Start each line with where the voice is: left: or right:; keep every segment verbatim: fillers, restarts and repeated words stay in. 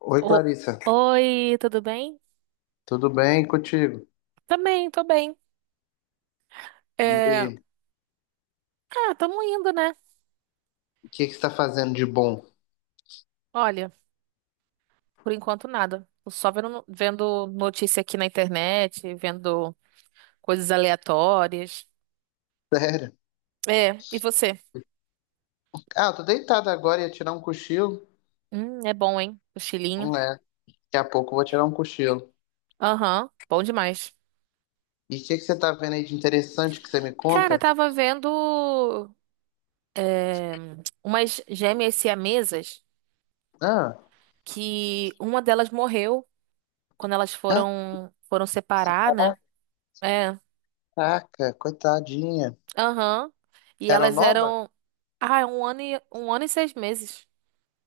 left: Oi,
right: O-
left: Clarissa.
right: Oi, tudo bem?
left: Tudo bem contigo?
right: Também, tô bem.
left: E aí,
right: É... Ah, tamo indo, né?
left: o que que você está fazendo de bom?
right: Olha, por enquanto nada. Tô só vendo, vendo notícia aqui na internet, vendo coisas aleatórias.
left: Sério?
right: É, e você?
left: Ah, eu tô deitado agora, ia tirar um cochilo.
right: Hum, é bom, hein? O chilinho.
left: Não é, daqui a pouco eu vou tirar um cochilo.
right: Aham, bom demais.
left: E o que que você tá vendo aí de interessante que você me
right: Cara,
left: conta?
right: tava vendo é, umas gêmeas siamesas
left: Ah,
right: que uma delas morreu quando elas
left: ah,
right: foram, foram separar, né? É.
left: caraca, coitadinha.
right: Aham. E
left: Era
right: elas
left: nova?
right: eram. Ah, é um ano e... um ano e seis meses.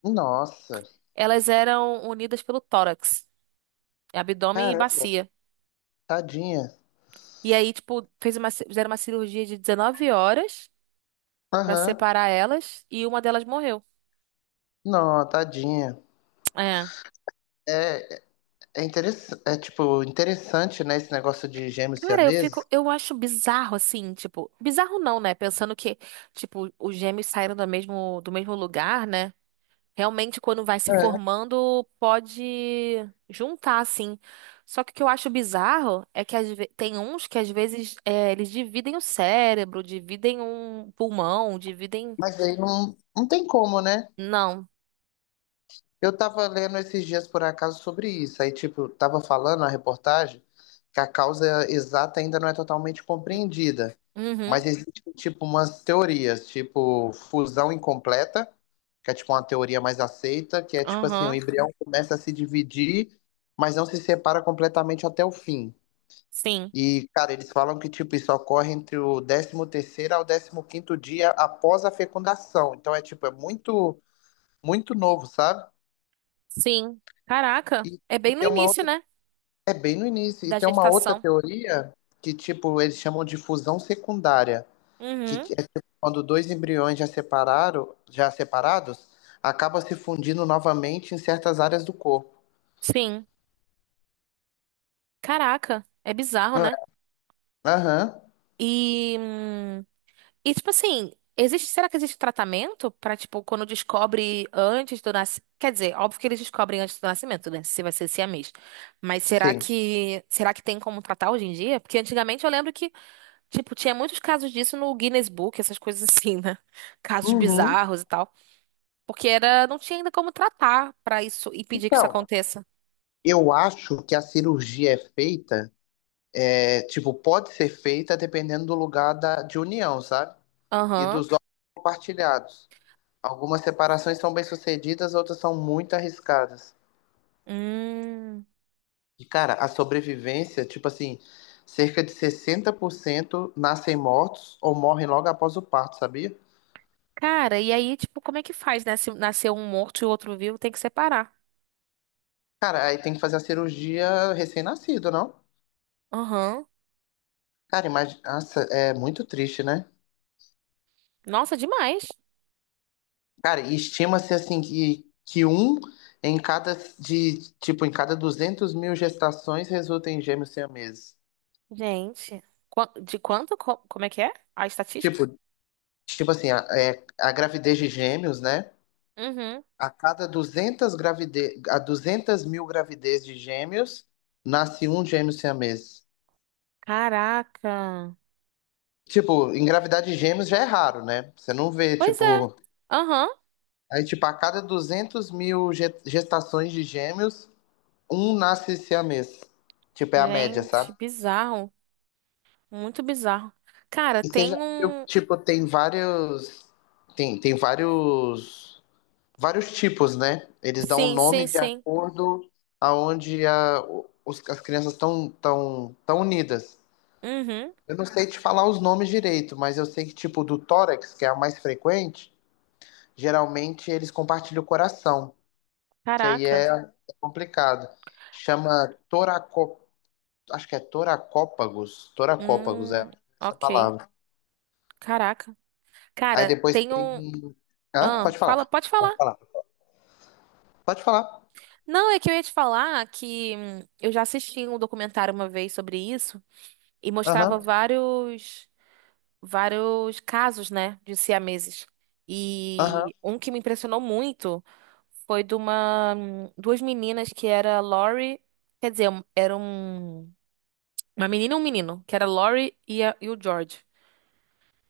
left: Nossa,
right: Elas eram unidas pelo tórax, abdômen e
left: caramba,
right: bacia.
left: tadinha.
right: E aí, tipo, fez uma... ci- fizeram uma cirurgia de 19 horas pra
left: Aham.
right: separar elas e uma delas morreu.
left: Não, tadinha.
right: É.
left: É, é, interess... é tipo, interessante, né, esse negócio de gêmeos
right: Cara, eu
left: siameses.
right: fico, eu acho bizarro assim, tipo, bizarro não, né? Pensando que, tipo, os gêmeos saíram do mesmo, do mesmo lugar, né? Realmente, quando vai se
left: É,
right: formando, pode juntar, assim. Só que o que eu acho bizarro é que às ve- tem uns que às vezes é, eles dividem o cérebro, dividem um pulmão, dividem.
left: mas aí não, não tem como, né?
right: Não.
left: Eu tava lendo esses dias por acaso sobre isso. Aí, tipo, tava falando na reportagem que a causa exata ainda não é totalmente
right: Hum,
left: compreendida. Mas
right: Uhum,
left: existem, tipo, umas teorias, tipo, fusão incompleta, que é, tipo, uma teoria mais aceita, que é, tipo, assim, o
right: aham.
left: embrião começa a se dividir, mas não se separa completamente até o fim.
right: Sim,
left: E, cara, eles falam que, tipo, isso ocorre entre o décimo terceiro ao décimo quinto dia após a fecundação. Então, é, tipo, é muito, muito novo, sabe?
right: sim. Caraca,
left: E
right: é
left: e
right: bem no
left: tem uma
right: início, né?
left: É bem no início. E
right: Da
left: tem uma outra
right: gestação.
left: teoria que, tipo, eles chamam de fusão secundária, que
right: Uhum,
left: é tipo, quando dois embriões já separaram, já separados, acabam se fundindo novamente em certas áreas do corpo.
right: sim. Caraca, é bizarro,
left: Não é?
right: né?
left: Aham,
right: E. hum, E tipo assim, existe, será que existe tratamento pra tipo quando descobre antes do nascimento? Quer dizer, óbvio que eles descobrem antes do nascimento, né? Se vai ser siamês. Mas será
left: sim.
right: que será que tem como tratar hoje em dia? Porque antigamente eu lembro que tipo tinha muitos casos disso no Guinness Book, essas coisas assim, né? Casos
left: Uhum.
right: bizarros e tal, porque era não tinha ainda como tratar pra isso e pedir que isso
left: Então,
right: aconteça.
left: eu acho que a cirurgia é feita, é, tipo, pode ser feita dependendo do lugar da, de união, sabe? E
right: Aham.
left: dos órgãos compartilhados. Algumas separações são bem-sucedidas, outras são muito arriscadas.
right: Hum.
left: E, cara, a sobrevivência, tipo assim, cerca de sessenta por cento nascem mortos ou morrem logo após o parto, sabia?
right: Cara, e aí tipo como é que faz, né? Se nascer um morto e o outro vivo, tem que separar.
left: Cara, aí tem que fazer a cirurgia recém-nascido, não?
right: Aham.
left: Cara, imagina, nossa, é muito triste, né?
right: Nossa, demais.
left: Cara, e estima-se assim que, que um em cada de, tipo, em cada duzentas mil gestações resulta em gêmeos siameses.
right: Gente, qua- de quanto? Co- Como é que é? A estatística?
left: Tipo, tipo assim, a, é, a gravidez de gêmeos, né?
right: Uhum.
left: A cada duzentas gravide... a duzentas mil gravidez de gêmeos, nasce um gêmeo siamês.
right: Caraca.
left: Tipo, engravidar de gêmeos já é raro, né? Você não vê,
right: Pois é.
left: tipo.
right: Aham.
left: Aí, tipo, a cada duzentas mil ge- gestações de gêmeos, um nasce siamês. Tipo, é a média,
right: Gente,
left: sabe?
right: bizarro. Muito bizarro. Cara,
left: E você
right: tem
left: já viu,
right: um.
left: tipo, tem vários. Tem, tem vários. Vários tipos, né? Eles dão o
right: Sim, sim,
left: nome de
right: sim.
left: acordo aonde a, os- as crianças estão tão, tão tão unidas.
right: Uhum.
left: Eu não sei te falar os nomes direito, mas eu sei que, tipo, do tórax, que é a mais frequente, geralmente eles compartilham o coração, que aí
right: Caraca.
left: é, é complicado. Chama toracó, acho que é toracópagos, toracópagos é
right: Hum,
left: essa
right: ok.
left: palavra.
right: Caraca.
left: Aí
right: Cara,
left: depois
right: tem um.
left: tem. Hã?
right: Ah,
left: Pode falar,
right: fala, pode
left: pode
right: falar.
left: falar. Pode falar.
right: Não, é que eu ia te falar que hum, eu já assisti um documentário uma vez sobre isso e mostrava
left: Aham,
right: vários. vários casos, né, de siameses.
left: aham.
right: E um que me impressionou muito foi de uma duas meninas que era Lori, quer dizer, um- era um uma menina e um menino, que era Lori e, a- e o George.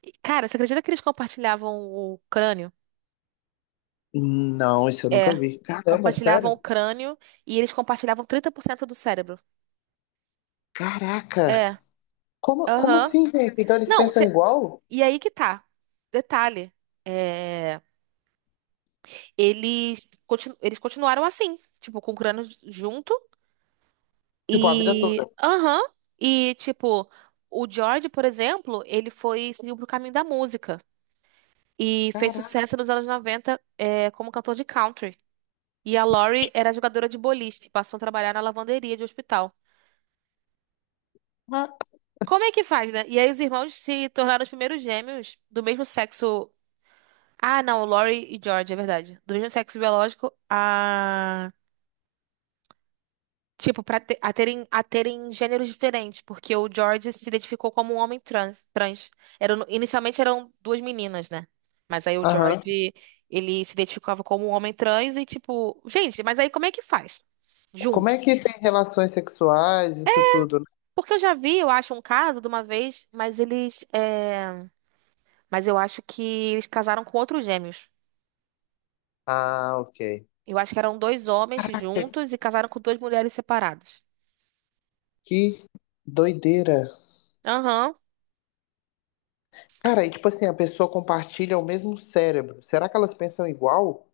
right: E, cara, você acredita que eles compartilhavam o crânio?
left: Não, isso eu nunca
right: É.
left: vi. Caramba,
right: Compartilhavam o
left: sério?
right: crânio e eles compartilhavam trinta por cento do cérebro.
left: Caraca!
right: É.
left: Como, como
right: Aham.
left: assim, gente? Então eles
right: Não,
left: pensam
right: cê-
left: igual?
right: e aí que tá. Detalhe. É. Eles, continu- eles continuaram assim, tipo, com o Cronos junto.
left: Tipo, a vida toda.
right: E. Aham. E, tipo, o George, por exemplo, ele foi seguiu pro caminho da música. E fez
left: Caraca!
right: sucesso nos anos noventa é, como cantor de country. E a Lori era jogadora de boliche, passou a trabalhar na lavanderia de hospital. Como é que faz, né? E aí os irmãos se tornaram os primeiros gêmeos do mesmo sexo. Ah, não, Lori e George, é verdade. Do mesmo sexo biológico, tipo, pra te- a terem, a terem gêneros diferentes, porque o George se identificou como um homem trans, trans. Eram, inicialmente eram duas meninas, né? Mas aí o
left: Aham.
right: George, ele se identificava como um homem trans e tipo, gente, mas aí como é que faz?
left: Como é
right: Junto.
left: que tem relações sexuais, isso tudo? Né?
right: Porque eu já vi, eu acho, um caso de uma vez, mas eles, é, mas eu acho que eles casaram com outros gêmeos.
left: Ah, ok.
right: Eu acho que eram dois homens juntos e casaram com duas mulheres separadas.
left: Que doideira.
right: Aham.
left: Cara, e tipo assim, a pessoa compartilha o mesmo cérebro. Será que elas pensam igual?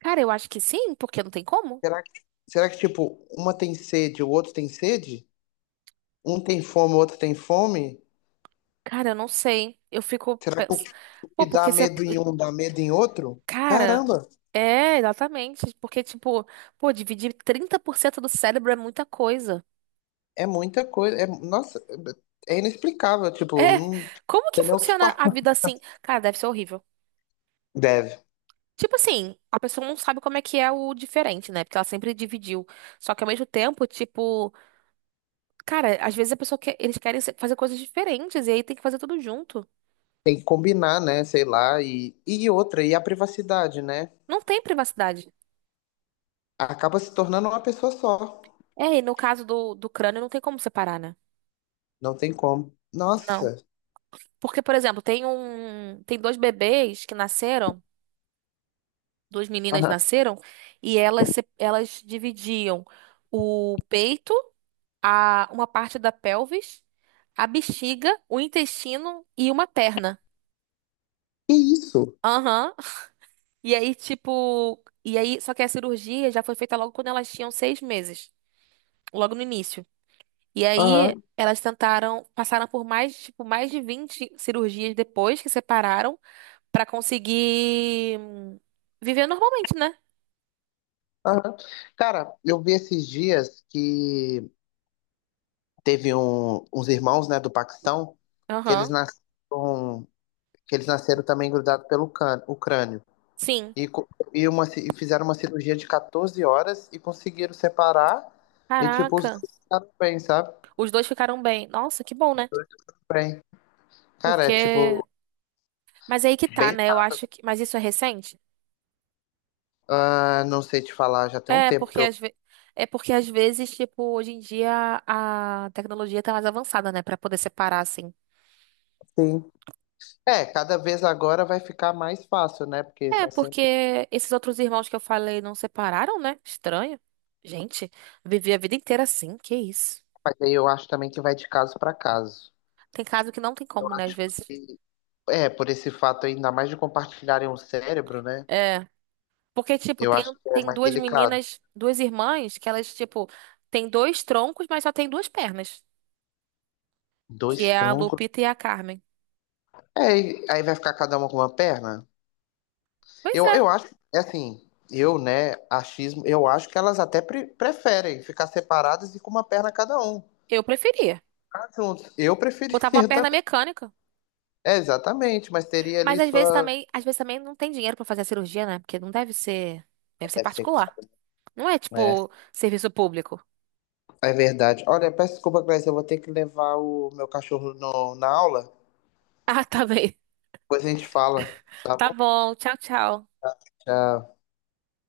right: Cara, eu acho que sim, porque não tem como.
left: Será que, será que tipo, uma tem sede, o outro tem sede? Um tem fome, o outro tem fome?
right: Cara, eu não sei. Eu fico
left: Será que
right: pens...
left: o
right: Pô,
left: que dá
right: porque você.
left: medo em um dá medo em outro?
right: Cara,
left: Caramba,
right: é, exatamente. Porque, tipo, pô, dividir trinta por cento do cérebro é muita coisa.
left: é muita coisa. É, nossa, é inexplicável. Tipo,
right: É.
left: não
right: Como que
left: tem nem o que
right: funciona a
left: falar.
right: vida assim? Cara, deve ser horrível.
left: Deve.
right: Tipo assim, a pessoa não sabe como é que é o diferente, né? Porque ela sempre dividiu. Só que ao mesmo tempo, tipo, cara, às vezes a pessoa quer, eles querem se- fazer coisas diferentes e aí tem que fazer tudo junto.
left: Tem que combinar, né? Sei lá. E, e outra, e a privacidade, né?
right: Não tem privacidade.
left: Acaba se tornando uma pessoa só.
right: É, e no caso do, do crânio não tem como separar, né?
left: Não tem como.
right: Não.
left: Nossa.
right: Porque, por exemplo, tem um, tem dois bebês que nasceram, duas meninas
left: Aham.
right: nasceram, e elas, se- elas dividiam o peito, a, uma parte da pelvis, a bexiga, o intestino e uma perna.
left: Que isso?
right: Aham. E aí, tipo, e aí, só que a cirurgia já foi feita logo quando elas tinham seis meses, logo no início. E aí,
left: Aham.
right: elas tentaram, passaram por mais, tipo, mais de vinte cirurgias depois que separaram. Pra conseguir hum, viver normalmente, né?
left: Aham. Cara, eu vi esses dias que teve um- uns irmãos, né, do Paquistão, que eles
right: Aham.
left: nasceram, que eles nasceram também grudados pelo cân- o crânio.
right: Sim.
left: E, co- e, uma, ci- e fizeram uma cirurgia de catorze horas e conseguiram separar. E, tipo, os
right: Caraca.
left: dois ficaram bem, sabe?
right: Os dois ficaram bem. Nossa, que bom, né?
left: Bem. Cara, é, tipo,
right: Porque. Mas aí que tá,
left: bem.
right: né? Eu acho que. Mas isso é recente?
left: Ah, não sei te falar, já tem um
right: É,
left: tempo
right: porque
left: que eu.
right: às ve... é porque às vezes, tipo, hoje em dia a tecnologia tá mais avançada, né? Pra poder separar, assim.
left: Sim. É, cada vez agora vai ficar mais fácil, né? Porque
right: É,
left: tá sempre.
right: porque esses outros irmãos que eu falei não separaram, né? Estranho. Gente, vivi a vida inteira assim, que isso.
left: Mas aí eu acho também que vai de caso para caso.
right: Tem caso que não tem
left: Eu
right: como, né? Às
left: acho
right: vezes.
left: que, é, por esse fato ainda mais de compartilharem o cérebro, né?
right: É. Porque, tipo,
left: Eu
right: tem,
left: acho que é
right: tem
left: mais
right: duas
left: delicado.
right: meninas, duas irmãs, que elas, tipo, tem dois troncos, mas só tem duas pernas. Que
left: Dois
right: é a
left: troncos.
right: Lupita e a Carmen.
left: É, e aí vai ficar cada uma com uma perna?
right: Pois
left: Eu, eu
right: é,
left: acho, é assim, eu, né, achismo, eu acho que elas até pre- preferem ficar separadas e com uma perna cada um. Ficar
right: eu preferia.
left: juntos. Eu
right: Botava uma
left: preferiria
right: perna
left: também.
right: mecânica.
left: É, exatamente, mas teria
right: Mas
left: ali
right: às vezes
left: sua.
right: também, às vezes também não tem dinheiro pra fazer a cirurgia, né? Porque não deve ser, deve ser
left: Deve ser caro,
right: particular. Não é,
left: né?
right: tipo, serviço público.
left: É verdade. Olha, peço desculpa, Cláudia, eu vou ter que levar o meu cachorro no, na aula.
right: Ah, tá bem.
left: Depois a gente fala, tá
right: Tá
left: bom?
right: bom. Tchau, tchau.
left: Tchau.